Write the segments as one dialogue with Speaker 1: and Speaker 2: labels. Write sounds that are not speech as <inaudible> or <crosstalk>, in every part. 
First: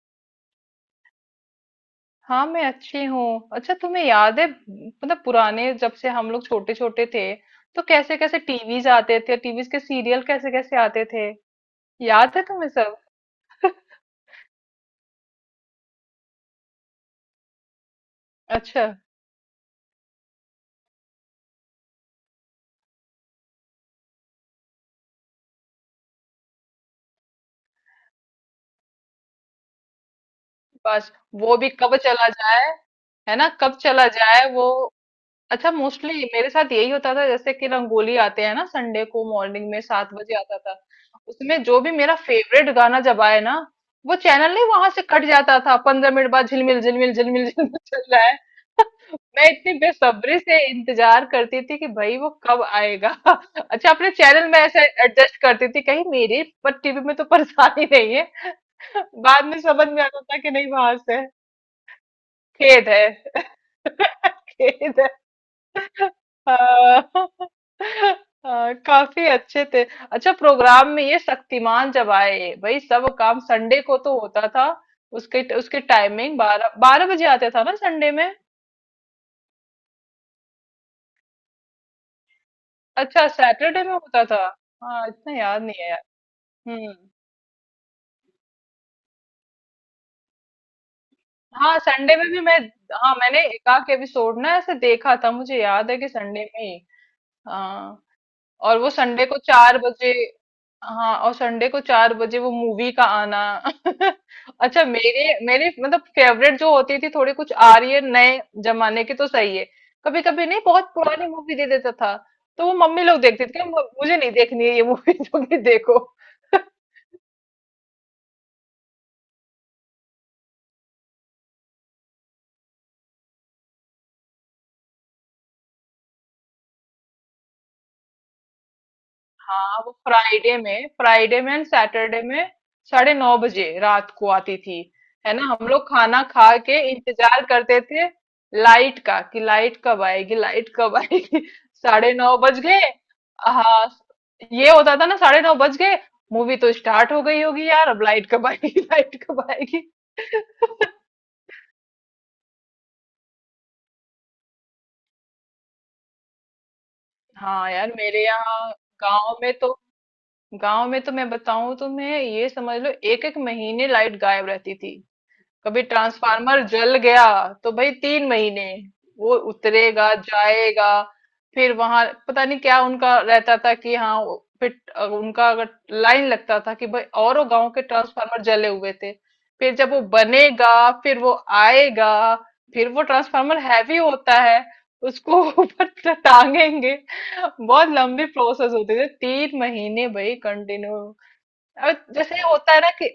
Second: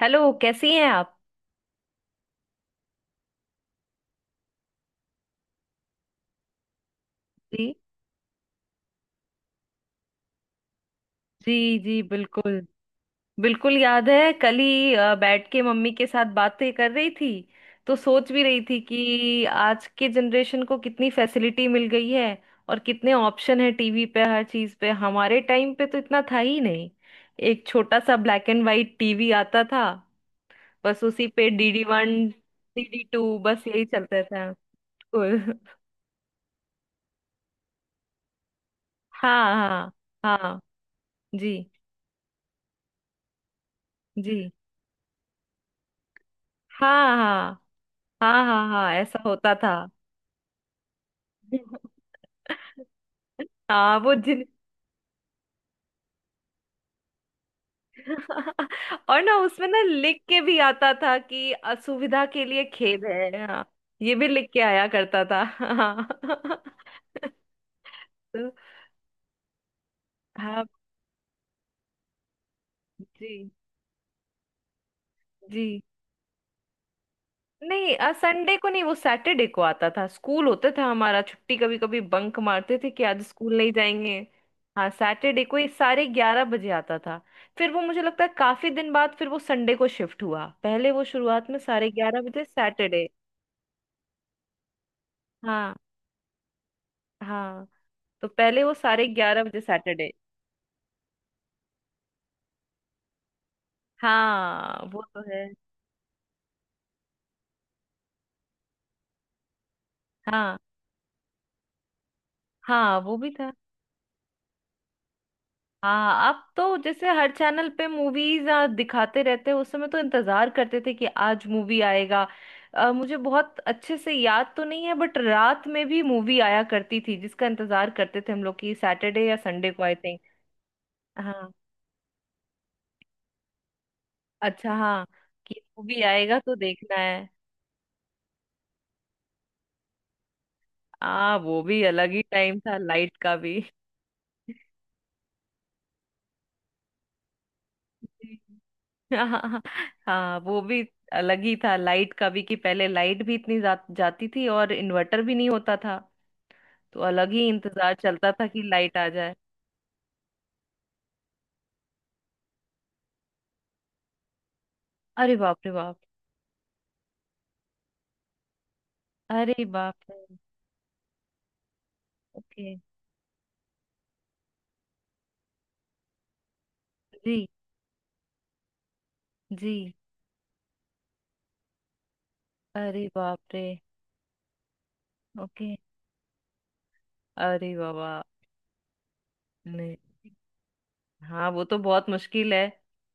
Speaker 1: Hello, कैसी हैं आप।
Speaker 2: हाँ, मैं अच्छी हूँ। अच्छा, तुम्हें याद है मतलब पुराने जब से हम लोग छोटे छोटे थे
Speaker 1: जी।
Speaker 2: तो कैसे कैसे टीवीज आते थे, टीवीज के सीरियल कैसे कैसे आते थे?
Speaker 1: जी जी,
Speaker 2: याद है
Speaker 1: बिल्कुल।
Speaker 2: तुम्हें सब?
Speaker 1: बिल्कुल याद है, कल ही बैठ के मम्मी के साथ बातें कर रही थी। तो सोच भी रही थी
Speaker 2: अच्छा।
Speaker 1: कि आज के जनरेशन को कितनी फैसिलिटी मिल गई है और कितने ऑप्शन है टीवी पे, हर चीज पे। हमारे टाइम पे तो इतना था ही नहीं। एक छोटा सा ब्लैक एंड वाइट टीवी आता था। बस
Speaker 2: बस,
Speaker 1: उसी पे
Speaker 2: वो भी
Speaker 1: डीडी
Speaker 2: कब
Speaker 1: वन
Speaker 2: चला जाए,
Speaker 1: डीडी
Speaker 2: है
Speaker 1: टू
Speaker 2: ना?
Speaker 1: बस
Speaker 2: कब
Speaker 1: यही
Speaker 2: चला
Speaker 1: चलता
Speaker 2: जाए
Speaker 1: था।
Speaker 2: वो।
Speaker 1: बिल्कुल।
Speaker 2: अच्छा, मोस्टली मेरे साथ यही होता था जैसे कि रंगोली आते हैं ना, संडे
Speaker 1: <laughs>
Speaker 2: को
Speaker 1: हाँ
Speaker 2: मॉर्निंग में
Speaker 1: हाँ।
Speaker 2: 7 बजे आता
Speaker 1: हाँ।
Speaker 2: था।
Speaker 1: जी
Speaker 2: उसमें जो भी मेरा फेवरेट गाना जब आए ना, वो
Speaker 1: जी।
Speaker 2: चैनल नहीं वहां से कट जाता था। 15 मिनट बाद झिलमिल झिलमिल
Speaker 1: हाँ
Speaker 2: झिलमिल
Speaker 1: हाँ।
Speaker 2: झिलमिल चल रहा है।
Speaker 1: हाँ हाँ हाँ, ऐसा
Speaker 2: <laughs> मैं
Speaker 1: होता
Speaker 2: इतनी
Speaker 1: था।
Speaker 2: बेसब्री से इंतजार करती थी कि
Speaker 1: <laughs>
Speaker 2: भाई वो कब आएगा। <laughs> अच्छा,
Speaker 1: हाँ
Speaker 2: अपने
Speaker 1: वो जिन।
Speaker 2: चैनल में ऐसे एडजस्ट करती थी कहीं मेरे पर टीवी में तो परेशानी नहीं है।
Speaker 1: <laughs>
Speaker 2: <laughs>
Speaker 1: और ना
Speaker 2: बाद में
Speaker 1: उसमें ना
Speaker 2: समझ में
Speaker 1: लिख
Speaker 2: आता था
Speaker 1: के
Speaker 2: कि
Speaker 1: भी
Speaker 2: नहीं,
Speaker 1: आता
Speaker 2: वहां
Speaker 1: था
Speaker 2: से
Speaker 1: कि असुविधा के लिए
Speaker 2: खेद
Speaker 1: खेद
Speaker 2: है।
Speaker 1: है, हाँ। ये भी
Speaker 2: <laughs>
Speaker 1: लिख के आया
Speaker 2: खेद।
Speaker 1: करता था। <laughs> हाँ।
Speaker 2: <laughs>
Speaker 1: <laughs>
Speaker 2: हाँ।
Speaker 1: तो,
Speaker 2: हाँ, काफी अच्छे थे। अच्छा,
Speaker 1: हाँ।
Speaker 2: प्रोग्राम में ये शक्तिमान जब आए, भाई सब काम
Speaker 1: जी
Speaker 2: संडे को तो होता था। उसके उसकी
Speaker 1: जी।
Speaker 2: टाइमिंग 12-12 बजे आते था ना संडे
Speaker 1: नहीं,
Speaker 2: में।
Speaker 1: संडे को नहीं, वो सैटरडे को आता था। स्कूल होता था हमारा, छुट्टी कभी कभी बंक मारते थे कि आज
Speaker 2: अच्छा,
Speaker 1: स्कूल नहीं
Speaker 2: सैटरडे में
Speaker 1: जाएंगे।
Speaker 2: होता था।
Speaker 1: हाँ,
Speaker 2: हाँ, इतना
Speaker 1: सैटरडे को
Speaker 2: याद
Speaker 1: ये
Speaker 2: नहीं है यार।
Speaker 1: 11:30 बजे
Speaker 2: हम्म।
Speaker 1: आता था। फिर वो मुझे लगता है काफी दिन बाद फिर वो संडे को शिफ्ट हुआ। पहले वो शुरुआत में
Speaker 2: हाँ,
Speaker 1: साढ़े
Speaker 2: संडे
Speaker 1: ग्यारह
Speaker 2: में भी
Speaker 1: बजे
Speaker 2: मैं,
Speaker 1: सैटरडे।
Speaker 2: हाँ मैंने एकाक एपिसोड ना ऐसे देखा था, मुझे
Speaker 1: हाँ।
Speaker 2: याद है कि संडे में ही।
Speaker 1: हाँ,
Speaker 2: हाँ।
Speaker 1: तो पहले वो
Speaker 2: और वो
Speaker 1: साढ़े
Speaker 2: संडे को
Speaker 1: ग्यारह बजे
Speaker 2: चार
Speaker 1: सैटरडे।
Speaker 2: बजे हाँ, और संडे को 4 बजे वो मूवी का आना। <laughs> अच्छा,
Speaker 1: हाँ वो तो
Speaker 2: मेरे
Speaker 1: है।
Speaker 2: मेरे मतलब फेवरेट जो होती थी, थोड़ी कुछ आ रही है नए जमाने की तो सही है। कभी कभी
Speaker 1: हाँ।
Speaker 2: नहीं, बहुत पुरानी मूवी दे देता था तो वो
Speaker 1: हाँ
Speaker 2: मम्मी
Speaker 1: वो
Speaker 2: लोग
Speaker 1: भी
Speaker 2: देखती
Speaker 1: था।
Speaker 2: थी कि मुझे नहीं देखनी है ये मूवी"। <laughs> जो कि देखो।
Speaker 1: हाँ, अब
Speaker 2: <laughs>
Speaker 1: तो जैसे हर चैनल पे मूवीज दिखाते रहते हैं, उस समय तो इंतजार करते थे कि आज मूवी आएगा। मुझे बहुत अच्छे से याद तो नहीं है बट रात में भी मूवी आया करती थी जिसका इंतजार करते थे हम लोग कि सैटरडे या संडे
Speaker 2: हाँ,
Speaker 1: को,
Speaker 2: वो
Speaker 1: आई थिंक।
Speaker 2: फ्राइडे में फ्राइडे
Speaker 1: हाँ।
Speaker 2: में एंड सैटरडे में 9:30 रात को आती
Speaker 1: अच्छा,
Speaker 2: थी।
Speaker 1: हाँ,
Speaker 2: है ना,
Speaker 1: कि
Speaker 2: हम लोग
Speaker 1: मूवी
Speaker 2: खाना
Speaker 1: आएगा तो
Speaker 2: खा के
Speaker 1: देखना है।
Speaker 2: इंतजार करते थे लाइट का, कि लाइट कब आएगी, लाइट कब
Speaker 1: हाँ,
Speaker 2: आएगी।
Speaker 1: वो भी
Speaker 2: <laughs>
Speaker 1: अलग
Speaker 2: साढ़े
Speaker 1: ही
Speaker 2: नौ
Speaker 1: टाइम
Speaker 2: बज
Speaker 1: था
Speaker 2: गए
Speaker 1: लाइट का भी। <laughs>
Speaker 2: हाँ, ये होता था ना, 9:30 बज गए, मूवी तो स्टार्ट हो गई होगी यार, अब लाइट
Speaker 1: जी।
Speaker 2: कब आएगी, <laughs> लाइट कब
Speaker 1: हाँ।
Speaker 2: आएगी।
Speaker 1: हाँ वो भी
Speaker 2: <laughs>
Speaker 1: अलग ही था लाइट का भी, कि पहले लाइट भी इतनी जाती थी और इन्वर्टर भी नहीं होता था। तो अलग ही
Speaker 2: हाँ यार,
Speaker 1: इंतजार
Speaker 2: मेरे
Speaker 1: चलता था कि
Speaker 2: यहाँ
Speaker 1: लाइट आ जाए।
Speaker 2: गांव में तो गांव में तो मैं बताऊं तुम्हें, ये समझ लो एक एक महीने लाइट गायब रहती थी।
Speaker 1: अरे बाप रे
Speaker 2: कभी
Speaker 1: बाप।
Speaker 2: ट्रांसफार्मर जल गया तो भाई 3 महीने वो
Speaker 1: अरे बाप
Speaker 2: उतरेगा
Speaker 1: रे।
Speaker 2: जाएगा। फिर वहां पता नहीं
Speaker 1: ओके।
Speaker 2: क्या उनका रहता था कि हाँ, फिर उनका अगर लाइन लगता था कि भाई
Speaker 1: जी।
Speaker 2: औरों गांव के ट्रांसफार्मर जले हुए थे।
Speaker 1: जी।
Speaker 2: फिर जब वो बनेगा, फिर वो आएगा। फिर वो
Speaker 1: अरे बाप
Speaker 2: ट्रांसफार्मर
Speaker 1: रे।
Speaker 2: हैवी होता है, उसको <laughs>
Speaker 1: ओके।
Speaker 2: ऊपर टांगेंगे।
Speaker 1: अरे
Speaker 2: बहुत
Speaker 1: बाबा।
Speaker 2: लंबी प्रोसेस होती थी, तीन
Speaker 1: नहीं,
Speaker 2: महीने भाई कंटिन्यू।
Speaker 1: हाँ वो तो
Speaker 2: और
Speaker 1: बहुत
Speaker 2: जैसे
Speaker 1: मुश्किल है।
Speaker 2: होता है ना कि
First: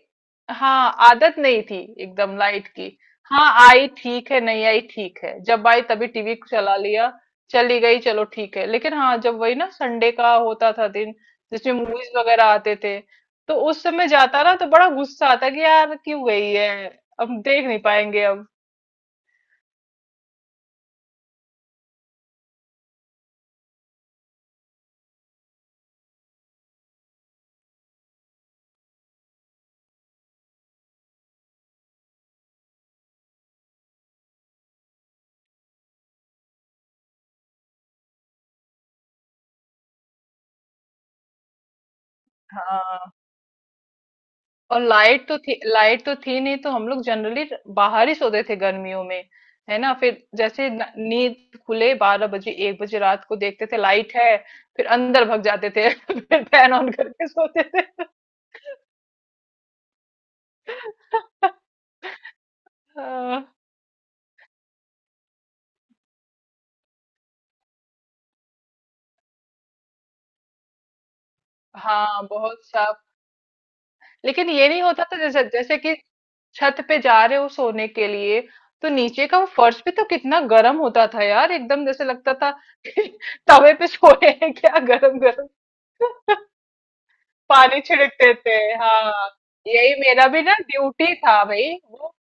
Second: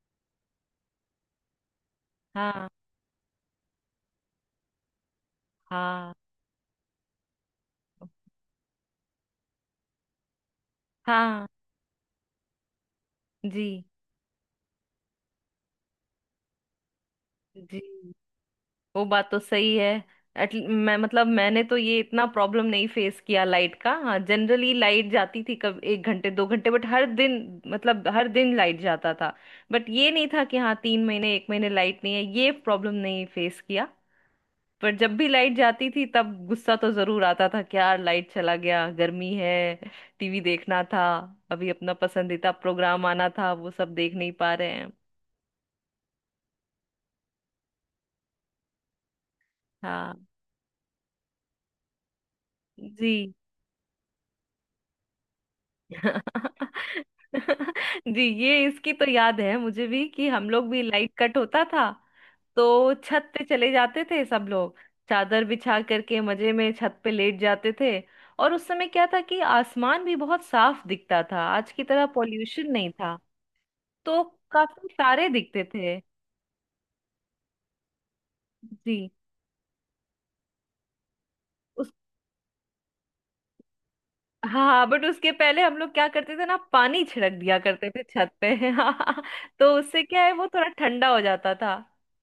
Speaker 2: हाँ, आदत नहीं थी एकदम
Speaker 1: हाँ
Speaker 2: लाइट की। हाँ आई ठीक है, नहीं आई ठीक है, जब आई तभी
Speaker 1: हाँ
Speaker 2: टीवी चला लिया, चली गई चलो ठीक है। लेकिन हाँ, जब वही ना संडे का होता था दिन
Speaker 1: हाँ।
Speaker 2: जिसमें मूवीज वगैरह आते थे, तो
Speaker 1: जी
Speaker 2: उस समय जाता ना तो बड़ा गुस्सा आता कि यार क्यों गई है, अब देख नहीं
Speaker 1: जी।
Speaker 2: पाएंगे अब।
Speaker 1: वो बात तो सही है। एट, मैं मतलब मैंने तो ये इतना प्रॉब्लम नहीं फेस किया लाइट का। हाँ जनरली लाइट जाती थी कब, 1 घंटे 2 घंटे, बट हर दिन, मतलब हर दिन लाइट जाता था। बट ये नहीं था कि हाँ 3 महीने 1 महीने लाइट नहीं है, ये प्रॉब्लम नहीं फेस किया। पर जब भी लाइट जाती थी तब गुस्सा तो जरूर आता था कि यार लाइट चला गया, गर्मी है, टीवी देखना था, अभी अपना पसंदीदा प्रोग्राम
Speaker 2: हाँ।
Speaker 1: आना था, वो सब देख नहीं पा रहे
Speaker 2: और
Speaker 1: हैं।
Speaker 2: लाइट तो थी नहीं, तो हम लोग जनरली बाहर ही सोते थे गर्मियों में। है ना,
Speaker 1: हाँ।
Speaker 2: फिर जैसे नींद खुले 12 बजे, 1 बजे रात
Speaker 1: जी।
Speaker 2: को देखते थे लाइट है, फिर अंदर भग जाते थे। <laughs> फिर फैन ऑन करके सोते
Speaker 1: <laughs>
Speaker 2: थे।
Speaker 1: जी ये इसकी तो याद है मुझे भी कि हम लोग भी, लाइट कट होता था तो छत पे
Speaker 2: अह,
Speaker 1: चले जाते थे सब लोग। चादर बिछा करके मजे में छत पे लेट जाते थे। और उस समय क्या था कि आसमान भी बहुत साफ दिखता था, आज की तरह
Speaker 2: हाँ बहुत
Speaker 1: पॉल्यूशन नहीं
Speaker 2: साफ।
Speaker 1: था। तो
Speaker 2: लेकिन ये नहीं
Speaker 1: काफी
Speaker 2: होता था,
Speaker 1: तारे
Speaker 2: जैसे
Speaker 1: दिखते
Speaker 2: जैसे कि
Speaker 1: थे।
Speaker 2: छत पे जा रहे हो सोने के लिए तो
Speaker 1: जी।
Speaker 2: नीचे का वो फर्श भी तो कितना गर्म होता था यार, एकदम
Speaker 1: उस,
Speaker 2: जैसे लगता था कि <laughs> तवे पे सोए
Speaker 1: हाँ
Speaker 2: हैं क्या,
Speaker 1: हाँ, बट
Speaker 2: गरम
Speaker 1: उसके
Speaker 2: गरम।
Speaker 1: पहले हम लोग क्या करते
Speaker 2: <laughs>
Speaker 1: थे ना पानी छिड़क दिया
Speaker 2: पानी
Speaker 1: करते थे छत
Speaker 2: छिड़कते
Speaker 1: पे।
Speaker 2: थे।
Speaker 1: <laughs> हाँ,
Speaker 2: हाँ,
Speaker 1: तो
Speaker 2: यही
Speaker 1: उससे क्या
Speaker 2: मेरा
Speaker 1: है
Speaker 2: भी
Speaker 1: वो
Speaker 2: ना
Speaker 1: थोड़ा ठंडा
Speaker 2: ड्यूटी
Speaker 1: हो
Speaker 2: था
Speaker 1: जाता
Speaker 2: भाई,
Speaker 1: था।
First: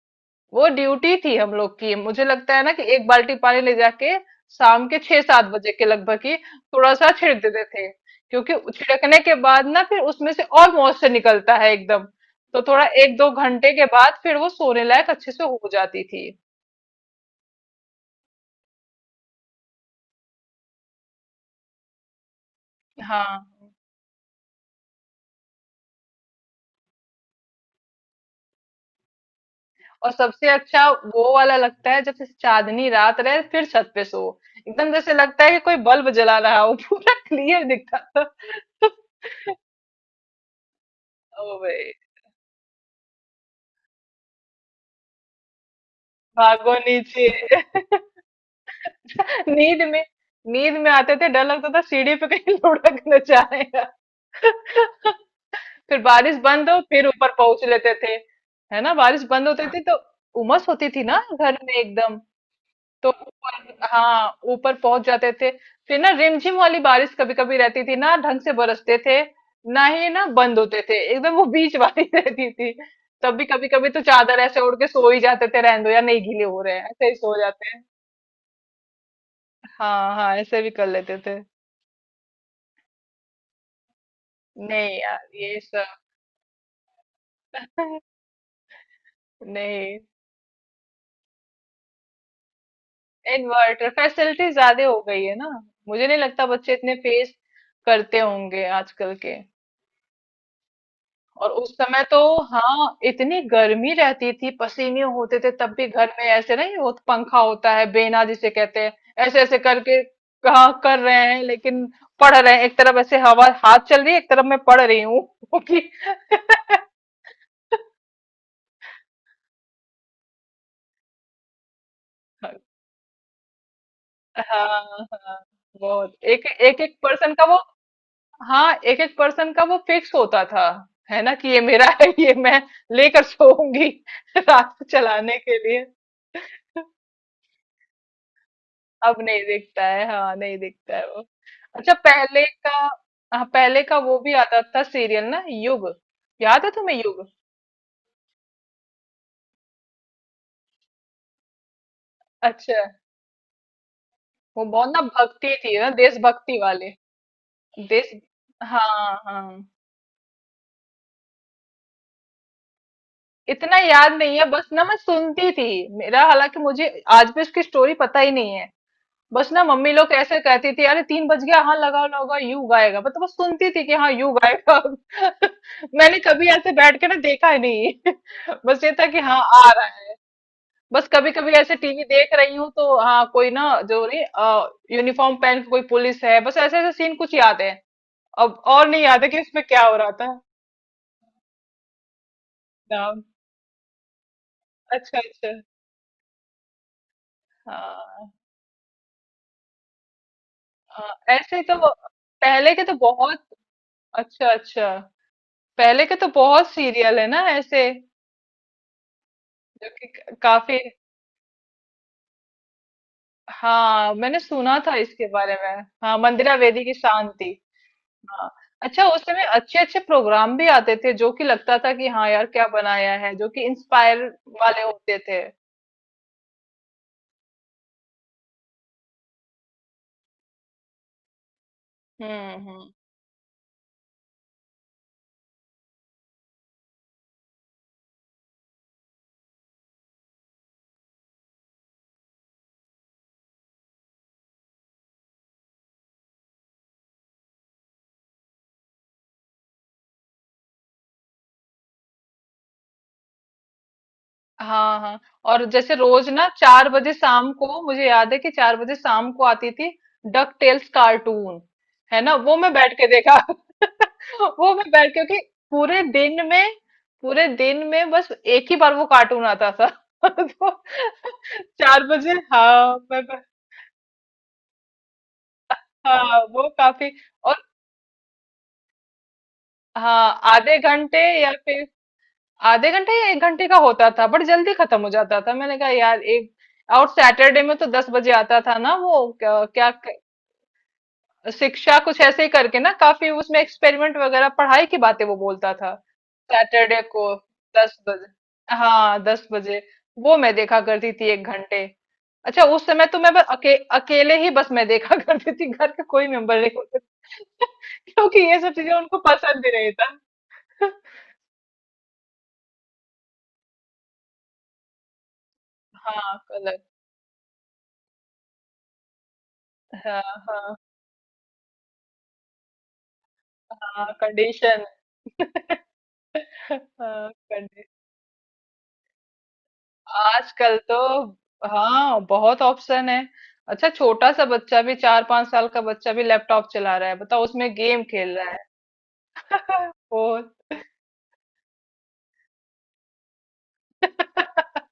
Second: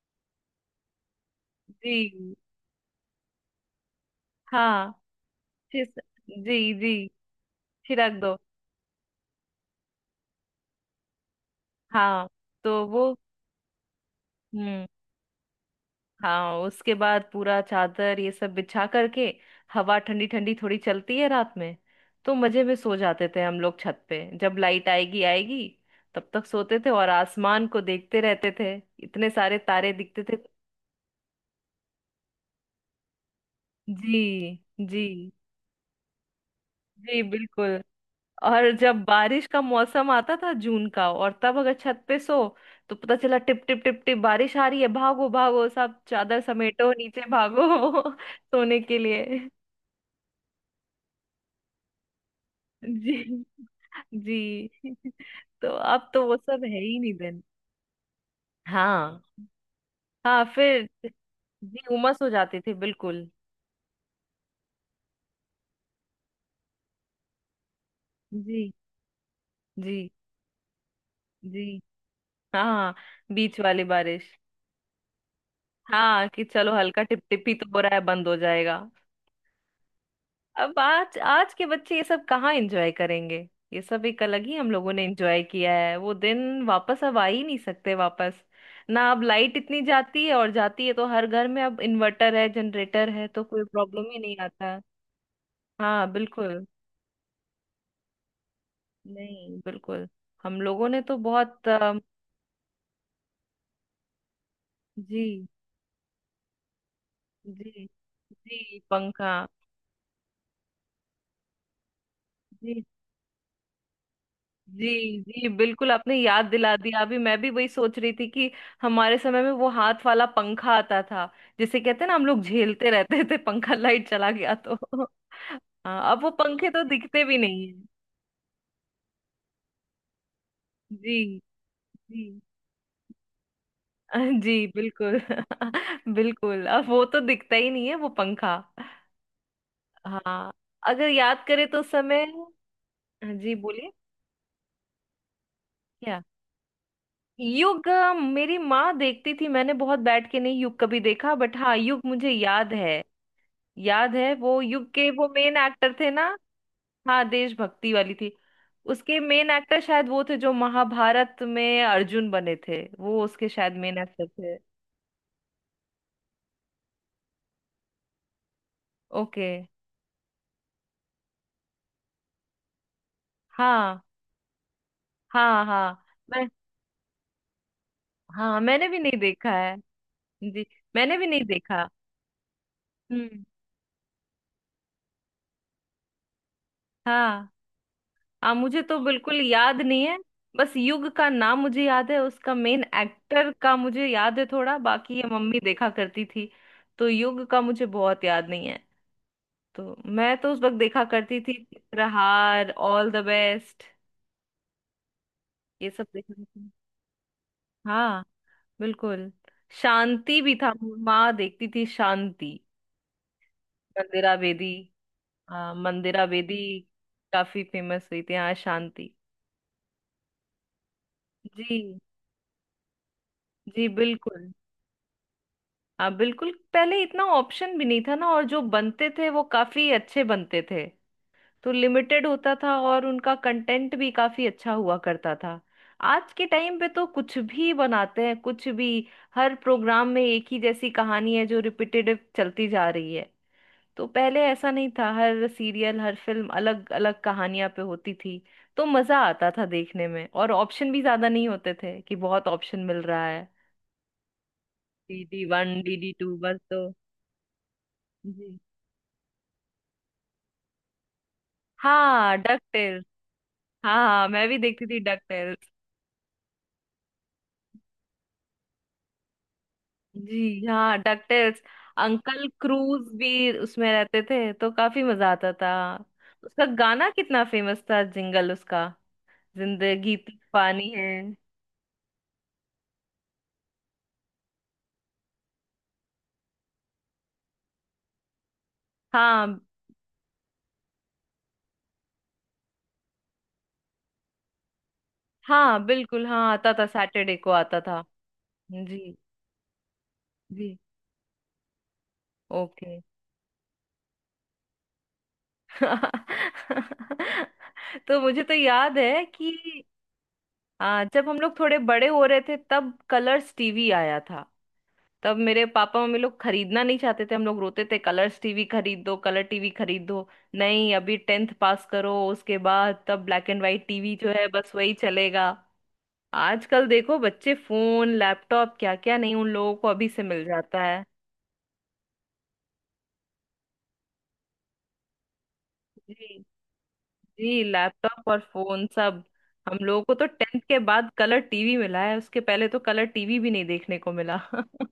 Speaker 2: वो ड्यूटी थी हम लोग की, मुझे
Speaker 1: जी।
Speaker 2: लगता है ना कि एक बाल्टी पानी ले जाके शाम
Speaker 1: हाँ
Speaker 2: के 6-7 बजे
Speaker 1: फिर।
Speaker 2: के लगभग ही
Speaker 1: जी
Speaker 2: थोड़ा
Speaker 1: जी।
Speaker 2: सा छिड़क देते थे।
Speaker 1: छिड़क दो।
Speaker 2: क्योंकि छिड़कने के बाद ना फिर उसमें से और मॉइस्चर निकलता है एकदम।
Speaker 1: हाँ।
Speaker 2: तो
Speaker 1: तो
Speaker 2: थोड़ा
Speaker 1: वो।
Speaker 2: 1-2 घंटे के बाद फिर वो सोने
Speaker 1: हम्म।
Speaker 2: लायक अच्छे से हो जाती थी।
Speaker 1: हाँ उसके बाद पूरा चादर ये सब बिछा करके, हवा ठंडी ठंडी थोड़ी चलती है रात में, तो मजे में सो जाते थे
Speaker 2: हाँ।
Speaker 1: हम लोग छत पे, जब लाइट आएगी आएगी तब तक सोते थे और आसमान को देखते रहते थे। इतने सारे तारे
Speaker 2: और
Speaker 1: दिखते थे।
Speaker 2: सबसे अच्छा वो वाला लगता है जब से चांदनी रात रहे फिर छत पे सो,
Speaker 1: जी
Speaker 2: एकदम
Speaker 1: जी।
Speaker 2: जैसे लगता है कि कोई बल्ब जला रहा हो, पूरा
Speaker 1: जी
Speaker 2: क्लियर
Speaker 1: बिल्कुल।
Speaker 2: दिखता था।
Speaker 1: और
Speaker 2: <laughs>
Speaker 1: जब बारिश का मौसम आता था जून का और तब
Speaker 2: ओ
Speaker 1: अगर
Speaker 2: भाई,
Speaker 1: छत पे सो तो पता चला टिप टिप टिप टिप बारिश आ रही है, भागो भागो, सब चादर
Speaker 2: भागो
Speaker 1: समेटो, नीचे
Speaker 2: नीचे,
Speaker 1: भागो, <laughs> सोने के लिए।
Speaker 2: नींद में नींद में आते थे, डर लगता था सीढ़ी पे कहीं <laughs> लुढ़क न
Speaker 1: जी
Speaker 2: जाएगा।
Speaker 1: जी। तो
Speaker 2: फिर
Speaker 1: अब तो वो
Speaker 2: बारिश
Speaker 1: सब
Speaker 2: बंद
Speaker 1: है
Speaker 2: हो
Speaker 1: ही
Speaker 2: फिर
Speaker 1: नहीं
Speaker 2: ऊपर
Speaker 1: दिन।
Speaker 2: पहुंच लेते थे, है ना?
Speaker 1: हाँ।
Speaker 2: बारिश बंद होती थी तो
Speaker 1: हाँ
Speaker 2: उमस
Speaker 1: फिर।
Speaker 2: होती थी ना घर में
Speaker 1: जी
Speaker 2: एकदम,
Speaker 1: उमस हो जाती थी
Speaker 2: तो
Speaker 1: बिल्कुल।
Speaker 2: ऊपर, हाँ ऊपर पहुंच जाते थे। फिर ना रिमझिम वाली बारिश कभी कभी रहती थी, ना ढंग से
Speaker 1: जी
Speaker 2: बरसते थे ना ही
Speaker 1: जी
Speaker 2: ना बंद होते थे एकदम, वो
Speaker 1: जी।
Speaker 2: बीच वाली <laughs> रहती थी।
Speaker 1: हाँ।
Speaker 2: तब भी
Speaker 1: बीच
Speaker 2: कभी
Speaker 1: वाली
Speaker 2: कभी तो
Speaker 1: बारिश।
Speaker 2: चादर ऐसे ओढ़ के सो ही जाते थे, रहने दो यार, नहीं
Speaker 1: हाँ, कि
Speaker 2: गीले हो
Speaker 1: चलो
Speaker 2: रहे हैं
Speaker 1: हल्का
Speaker 2: ऐसे ही
Speaker 1: टिप
Speaker 2: सो
Speaker 1: टिप ही तो
Speaker 2: जाते
Speaker 1: हो
Speaker 2: हैं।
Speaker 1: रहा है बंद हो जाएगा।
Speaker 2: हाँ हाँ, ऐसे भी
Speaker 1: अब
Speaker 2: कर
Speaker 1: आज,
Speaker 2: लेते थे।
Speaker 1: आज के बच्चे ये सब कहाँ एंजॉय करेंगे। ये सब एक अलग ही हम लोगों
Speaker 2: नहीं
Speaker 1: ने
Speaker 2: यार,
Speaker 1: एंजॉय
Speaker 2: ये
Speaker 1: किया है,
Speaker 2: सब।
Speaker 1: वो दिन वापस अब आ ही नहीं सकते
Speaker 2: <laughs>
Speaker 1: वापस। ना अब लाइट इतनी
Speaker 2: नहीं।
Speaker 1: जाती है, और जाती है तो हर घर में अब इन्वर्टर है जनरेटर है, तो कोई
Speaker 2: इन्वर्टर
Speaker 1: प्रॉब्लम ही नहीं
Speaker 2: फैसिलिटी
Speaker 1: आता।
Speaker 2: ज्यादा हो गई है ना,
Speaker 1: हाँ
Speaker 2: मुझे नहीं लगता
Speaker 1: बिल्कुल।
Speaker 2: बच्चे इतने फेस करते होंगे आजकल के।
Speaker 1: नहीं बिल्कुल। हम लोगों ने तो
Speaker 2: और
Speaker 1: बहुत
Speaker 2: उस समय तो हाँ, इतनी गर्मी रहती थी, पसीने होते
Speaker 1: जी
Speaker 2: थे, तब भी घर में ऐसे नहीं हो, पंखा होता
Speaker 1: जी।
Speaker 2: है बेना जिसे
Speaker 1: जी
Speaker 2: कहते हैं,
Speaker 1: पंखा।
Speaker 2: ऐसे ऐसे करके कहा कर रहे हैं लेकिन पढ़ रहे हैं, एक
Speaker 1: जी
Speaker 2: तरफ ऐसे हवा हाथ चल रही है, एक तरफ मैं पढ़
Speaker 1: जी।
Speaker 2: रही हूँ। <laughs>
Speaker 1: जी
Speaker 2: क्योंकि
Speaker 1: बिल्कुल, आपने याद दिला दिया, अभी मैं भी वही सोच रही थी कि हमारे समय में वो हाथ वाला पंखा आता था। जिसे कहते हैं ना हम लोग झेलते रहते थे, पंखा, लाइट चला गया
Speaker 2: हाँ
Speaker 1: तो।
Speaker 2: हाँ,
Speaker 1: <laughs> हाँ
Speaker 2: बहुत
Speaker 1: अब वो
Speaker 2: एक
Speaker 1: पंखे
Speaker 2: एक
Speaker 1: तो
Speaker 2: एक
Speaker 1: दिखते
Speaker 2: पर्सन
Speaker 1: भी
Speaker 2: का वो,
Speaker 1: नहीं है।
Speaker 2: हाँ एक एक पर्सन का वो फिक्स होता था,
Speaker 1: जी
Speaker 2: है ना कि ये मेरा है, <laughs>
Speaker 1: जी।
Speaker 2: ये मैं लेकर सोऊंगी
Speaker 1: अ,
Speaker 2: <laughs>
Speaker 1: जी
Speaker 2: रात को
Speaker 1: बिल्कुल।
Speaker 2: चलाने के लिए।
Speaker 1: <laughs> बिल्कुल अब वो तो दिखता ही नहीं है वो पंखा।
Speaker 2: अब नहीं दिखता है, हाँ
Speaker 1: हाँ,
Speaker 2: नहीं दिखता है
Speaker 1: अगर
Speaker 2: वो।
Speaker 1: याद करें तो उस
Speaker 2: अच्छा,
Speaker 1: समय।
Speaker 2: पहले का, हाँ
Speaker 1: जी
Speaker 2: पहले
Speaker 1: बोलिए।
Speaker 2: का वो भी आता था सीरियल ना, युग।
Speaker 1: क्या।
Speaker 2: याद है तुम्हें युग?
Speaker 1: युग, मेरी माँ देखती थी, मैंने बहुत बैठ के नहीं युग कभी देखा, बट हाँ युग मुझे याद
Speaker 2: अच्छा,
Speaker 1: है। याद है, वो
Speaker 2: वो
Speaker 1: युग
Speaker 2: बहुत ना
Speaker 1: के वो
Speaker 2: भक्ति
Speaker 1: मेन
Speaker 2: थी ना,
Speaker 1: एक्टर थे ना।
Speaker 2: देशभक्ति वाले,
Speaker 1: हाँ देशभक्ति
Speaker 2: देश।
Speaker 1: वाली थी।
Speaker 2: हाँ
Speaker 1: उसके मेन
Speaker 2: हाँ,
Speaker 1: एक्टर शायद वो थे जो महाभारत में अर्जुन बने थे, वो उसके शायद
Speaker 2: इतना
Speaker 1: मेन
Speaker 2: याद
Speaker 1: एक्टर
Speaker 2: नहीं है,
Speaker 1: थे।
Speaker 2: बस ना मैं सुनती थी, मेरा हालांकि मुझे आज भी उसकी स्टोरी पता ही नहीं है।
Speaker 1: ओके।
Speaker 2: बस ना मम्मी लोग ऐसे कहती थी, अरे तीन बज गया, हाँ लगाओ लगाओ, यू गाएगा, मतलब वो सुनती थी कि
Speaker 1: हाँ
Speaker 2: हाँ, यू गाएगा। <laughs>
Speaker 1: हाँ। हाँ
Speaker 2: मैंने
Speaker 1: मैं।
Speaker 2: कभी ऐसे बैठ के ना देखा ही नहीं। <laughs>
Speaker 1: हाँ
Speaker 2: बस
Speaker 1: मैंने
Speaker 2: ये
Speaker 1: भी
Speaker 2: था
Speaker 1: नहीं
Speaker 2: कि हाँ
Speaker 1: देखा
Speaker 2: आ
Speaker 1: है।
Speaker 2: रहा है।
Speaker 1: जी,
Speaker 2: बस
Speaker 1: मैंने भी
Speaker 2: कभी
Speaker 1: नहीं
Speaker 2: कभी ऐसे
Speaker 1: देखा।
Speaker 2: टीवी देख रही हूँ तो हाँ,
Speaker 1: हम्म।
Speaker 2: कोई ना जो नहीं यूनिफॉर्म पहन के कोई पुलिस है, बस ऐसे ऐसे सीन कुछ
Speaker 1: हाँ।
Speaker 2: याद है।
Speaker 1: हाँ
Speaker 2: अब
Speaker 1: मुझे
Speaker 2: और
Speaker 1: तो
Speaker 2: नहीं याद है
Speaker 1: बिल्कुल
Speaker 2: कि उसमें
Speaker 1: याद
Speaker 2: क्या हो
Speaker 1: नहीं
Speaker 2: रहा
Speaker 1: है।
Speaker 2: था।
Speaker 1: बस युग का नाम मुझे याद है, उसका मेन
Speaker 2: नाम,
Speaker 1: एक्टर का मुझे याद है थोड़ा, बाकी
Speaker 2: अच्छा
Speaker 1: ये
Speaker 2: अच्छा।
Speaker 1: मम्मी देखा करती थी। तो युग का मुझे बहुत
Speaker 2: हाँ।
Speaker 1: याद नहीं है। तो मैं तो उस वक्त देखा
Speaker 2: हाँ,
Speaker 1: करती थी
Speaker 2: ऐसे तो
Speaker 1: प्रहार,
Speaker 2: पहले के तो
Speaker 1: ऑल द
Speaker 2: बहुत।
Speaker 1: बेस्ट,
Speaker 2: अच्छा अच्छा,
Speaker 1: ये सब
Speaker 2: पहले के तो
Speaker 1: देखा करती थी।
Speaker 2: बहुत सीरियल है ना ऐसे
Speaker 1: हाँ बिल्कुल।
Speaker 2: जो कि
Speaker 1: शांति भी था,
Speaker 2: काफी।
Speaker 1: माँ देखती थी शांति।
Speaker 2: हाँ,
Speaker 1: मंदिरा
Speaker 2: मैंने
Speaker 1: बेदी,
Speaker 2: सुना था इसके बारे में, हाँ
Speaker 1: मंदिरा
Speaker 2: मंदिरा
Speaker 1: बेदी।
Speaker 2: वेदी की शांति।
Speaker 1: काफी फेमस हुई थी
Speaker 2: हाँ।
Speaker 1: हाँ
Speaker 2: अच्छा,
Speaker 1: शांति।
Speaker 2: उस समय अच्छे अच्छे प्रोग्राम भी आते थे जो कि लगता था
Speaker 1: जी।
Speaker 2: कि हाँ यार, क्या बनाया है, जो कि
Speaker 1: जी
Speaker 2: इंस्पायर
Speaker 1: बिल्कुल।
Speaker 2: वाले होते थे।
Speaker 1: हाँ बिल्कुल, पहले इतना ऑप्शन भी नहीं था ना, और जो बनते थे वो काफी अच्छे बनते थे। तो लिमिटेड होता था
Speaker 2: हम्म।
Speaker 1: और उनका कंटेंट भी काफी अच्छा हुआ करता था। आज के टाइम पे तो कुछ भी बनाते हैं, कुछ भी। हर प्रोग्राम में एक ही जैसी कहानी है जो रिपीटेटिव चलती जा रही है। तो पहले ऐसा नहीं था, हर सीरियल हर फिल्म अलग अलग कहानियां पे होती थी। तो मजा आता था देखने में, और ऑप्शन भी ज्यादा नहीं होते थे कि बहुत ऑप्शन मिल रहा है।
Speaker 2: हाँ हाँ।
Speaker 1: डीडी
Speaker 2: और
Speaker 1: वन
Speaker 2: जैसे
Speaker 1: डीडी
Speaker 2: रोज
Speaker 1: टू
Speaker 2: ना
Speaker 1: बस, तो।
Speaker 2: चार बजे शाम को, मुझे याद है कि
Speaker 1: जी।
Speaker 2: चार बजे शाम को आती थी डक टेल्स कार्टून। है ना,
Speaker 1: हाँ,
Speaker 2: वो
Speaker 1: डक
Speaker 2: मैं बैठ
Speaker 1: टेल।
Speaker 2: के देखा,
Speaker 1: हाँ
Speaker 2: <laughs>
Speaker 1: मैं भी
Speaker 2: वो
Speaker 1: देखती
Speaker 2: मैं
Speaker 1: थी
Speaker 2: बैठ
Speaker 1: डक।
Speaker 2: क्योंकि पूरे दिन में पूरे दिन में बस एक ही बार वो कार्टून आता था। <laughs>
Speaker 1: जी
Speaker 2: तो
Speaker 1: हाँ, डकटेल्स।
Speaker 2: चार बजे,
Speaker 1: अंकल
Speaker 2: हाँ
Speaker 1: क्रूज
Speaker 2: मैं।
Speaker 1: भी उसमें रहते थे तो काफी मजा आता था।
Speaker 2: हाँ
Speaker 1: उसका
Speaker 2: वो
Speaker 1: गाना
Speaker 2: काफी।
Speaker 1: कितना
Speaker 2: और
Speaker 1: फेमस था, जिंगल उसका, जिंदगी
Speaker 2: हाँ,
Speaker 1: तो
Speaker 2: आधे
Speaker 1: पानी है।
Speaker 2: घंटे या फिर आधे घंटे या 1 घंटे का होता था, बट जल्दी खत्म हो जाता था, मैंने कहा यार एक। और सैटरडे में तो 10 बजे आता था ना, वो
Speaker 1: हाँ।
Speaker 2: क्या, क्या, शिक्षा कुछ ऐसे ही करके ना, काफी उसमें एक्सपेरिमेंट वगैरह पढ़ाई की बातें वो बोलता
Speaker 1: हाँ
Speaker 2: था।
Speaker 1: बिल्कुल, हाँ आता था
Speaker 2: सैटरडे को
Speaker 1: सैटरडे को आता
Speaker 2: दस
Speaker 1: था।
Speaker 2: बजे
Speaker 1: जी।
Speaker 2: हाँ 10 बजे वो मैं
Speaker 1: जी।
Speaker 2: देखा करती थी 1 घंटे। अच्छा, उस
Speaker 1: ओके।
Speaker 2: समय तो मैं बस अकेले ही बस मैं देखा <laughs> करती थी, घर के कोई मेंबर नहीं होते थे।
Speaker 1: <laughs>
Speaker 2: <laughs>
Speaker 1: तो
Speaker 2: क्योंकि
Speaker 1: मुझे तो
Speaker 2: ये सब चीजें
Speaker 1: याद
Speaker 2: उनको
Speaker 1: है
Speaker 2: पसंद भी
Speaker 1: कि
Speaker 2: नहीं था। <laughs>
Speaker 1: जब हम लोग थोड़े बड़े हो रहे थे तब कलर्स टीवी आया था। तब मेरे पापा मम्मी
Speaker 2: हाँ
Speaker 1: लोग
Speaker 2: कलर।
Speaker 1: खरीदना नहीं चाहते थे, हम लोग रोते थे कलर्स टीवी खरीद दो, कलर टीवी खरीद
Speaker 2: हाँ
Speaker 1: दो।
Speaker 2: हाँ।
Speaker 1: नहीं, अभी 10th पास करो उसके बाद, तब ब्लैक एंड वाइट
Speaker 2: हाँ
Speaker 1: टीवी जो है बस
Speaker 2: कंडीशन।
Speaker 1: वही चलेगा। आजकल देखो
Speaker 2: हाँ
Speaker 1: बच्चे
Speaker 2: कंडी
Speaker 1: फोन, लैपटॉप, क्या क्या नहीं उन लोगों को अभी से मिल
Speaker 2: आजकल
Speaker 1: जाता
Speaker 2: तो
Speaker 1: है।
Speaker 2: हाँ, बहुत ऑप्शन है। अच्छा, छोटा सा बच्चा भी, 4-5 साल का बच्चा भी
Speaker 1: जी।
Speaker 2: लैपटॉप चला रहा है बताओ,
Speaker 1: जी,
Speaker 2: उसमें गेम
Speaker 1: लैपटॉप
Speaker 2: खेल
Speaker 1: और
Speaker 2: रहा
Speaker 1: फोन सब। हम
Speaker 2: है।
Speaker 1: लोगों
Speaker 2: <laughs>
Speaker 1: को तो
Speaker 2: फोन।
Speaker 1: 10th के बाद कलर टीवी मिला है, उसके पहले तो कलर टीवी भी नहीं देखने को मिला। <laughs>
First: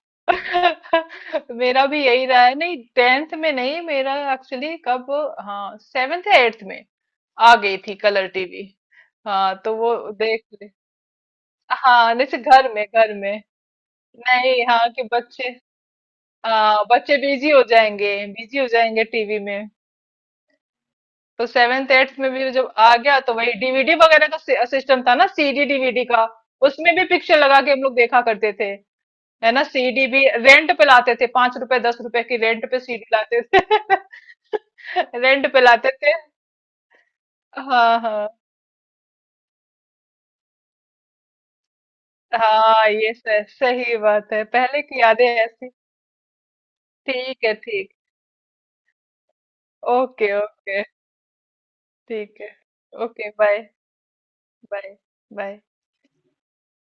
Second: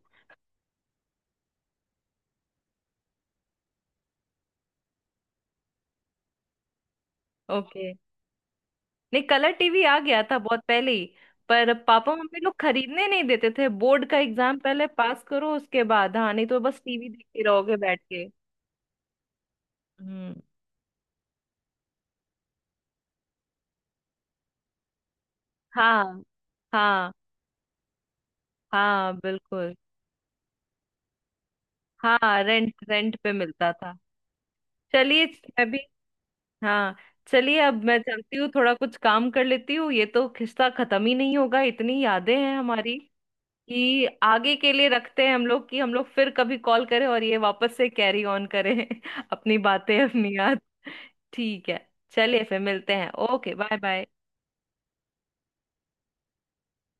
Speaker 2: मेरा भी यही रहा है, नहीं टेंथ में नहीं, मेरा एक्चुअली कब, हाँ सेवेंथ या एट्थ में आ गई
Speaker 1: ओके।
Speaker 2: थी कलर टीवी।
Speaker 1: नहीं, कलर
Speaker 2: हाँ तो
Speaker 1: टीवी
Speaker 2: वो
Speaker 1: आ गया था
Speaker 2: देख
Speaker 1: बहुत
Speaker 2: ले।
Speaker 1: पहले ही, पर पापा
Speaker 2: हाँ, जैसे
Speaker 1: मम्मी लोग
Speaker 2: घर में
Speaker 1: खरीदने
Speaker 2: घर
Speaker 1: नहीं
Speaker 2: में
Speaker 1: देते थे, बोर्ड का एग्जाम
Speaker 2: नहीं,
Speaker 1: पहले
Speaker 2: हाँ कि
Speaker 1: पास
Speaker 2: बच्चे,
Speaker 1: करो उसके बाद, हाँ नहीं तो बस टीवी
Speaker 2: बच्चे
Speaker 1: देखते
Speaker 2: बिजी हो
Speaker 1: रहोगे बैठ
Speaker 2: जाएंगे,
Speaker 1: के।
Speaker 2: बिजी हो जाएंगे टीवी में।
Speaker 1: हम्म।
Speaker 2: तो सेवेंथ एट्थ में भी जब आ गया तो वही डीवीडी वगैरह का सिस्टम था ना, सीडी डीवीडी
Speaker 1: हाँ
Speaker 2: का। उसमें भी
Speaker 1: हाँ।
Speaker 2: पिक्चर लगा के हम लोग देखा करते थे,
Speaker 1: हाँ
Speaker 2: है ना।
Speaker 1: बिल्कुल।
Speaker 2: सीडी भी रेंट पे लाते थे, ₹5, ₹10 की
Speaker 1: हाँ,
Speaker 2: रेंट
Speaker 1: रेंट,
Speaker 2: पे सीडी
Speaker 1: रेंट पे
Speaker 2: लाते थे।
Speaker 1: मिलता था।
Speaker 2: <laughs>
Speaker 1: चलिए,
Speaker 2: रेंट पे
Speaker 1: मैं भी।
Speaker 2: लाते थे।
Speaker 1: हाँ। चलिए, अब मैं
Speaker 2: हाँ
Speaker 1: चलती
Speaker 2: हाँ।
Speaker 1: हूँ, थोड़ा कुछ काम कर लेती हूँ, ये तो किस्सा खत्म ही नहीं होगा, इतनी यादें हैं
Speaker 2: हाँ,
Speaker 1: हमारी।
Speaker 2: सही
Speaker 1: कि
Speaker 2: बात है,
Speaker 1: आगे के
Speaker 2: पहले
Speaker 1: लिए
Speaker 2: की यादें
Speaker 1: रखते हैं हम लोग,
Speaker 2: ऐसी।
Speaker 1: कि हम लोग फिर कभी कॉल करें और ये
Speaker 2: ठीक है,
Speaker 1: वापस से
Speaker 2: ठीक।
Speaker 1: कैरी ऑन करें <laughs> अपनी बातें,
Speaker 2: ओके
Speaker 1: अपनी याद।
Speaker 2: ओके।
Speaker 1: ठीक है,
Speaker 2: ठीक
Speaker 1: चलिए
Speaker 2: है।
Speaker 1: फिर मिलते हैं,
Speaker 2: okay
Speaker 1: okay
Speaker 2: bye
Speaker 1: bye bye.
Speaker 2: Bye. Bye.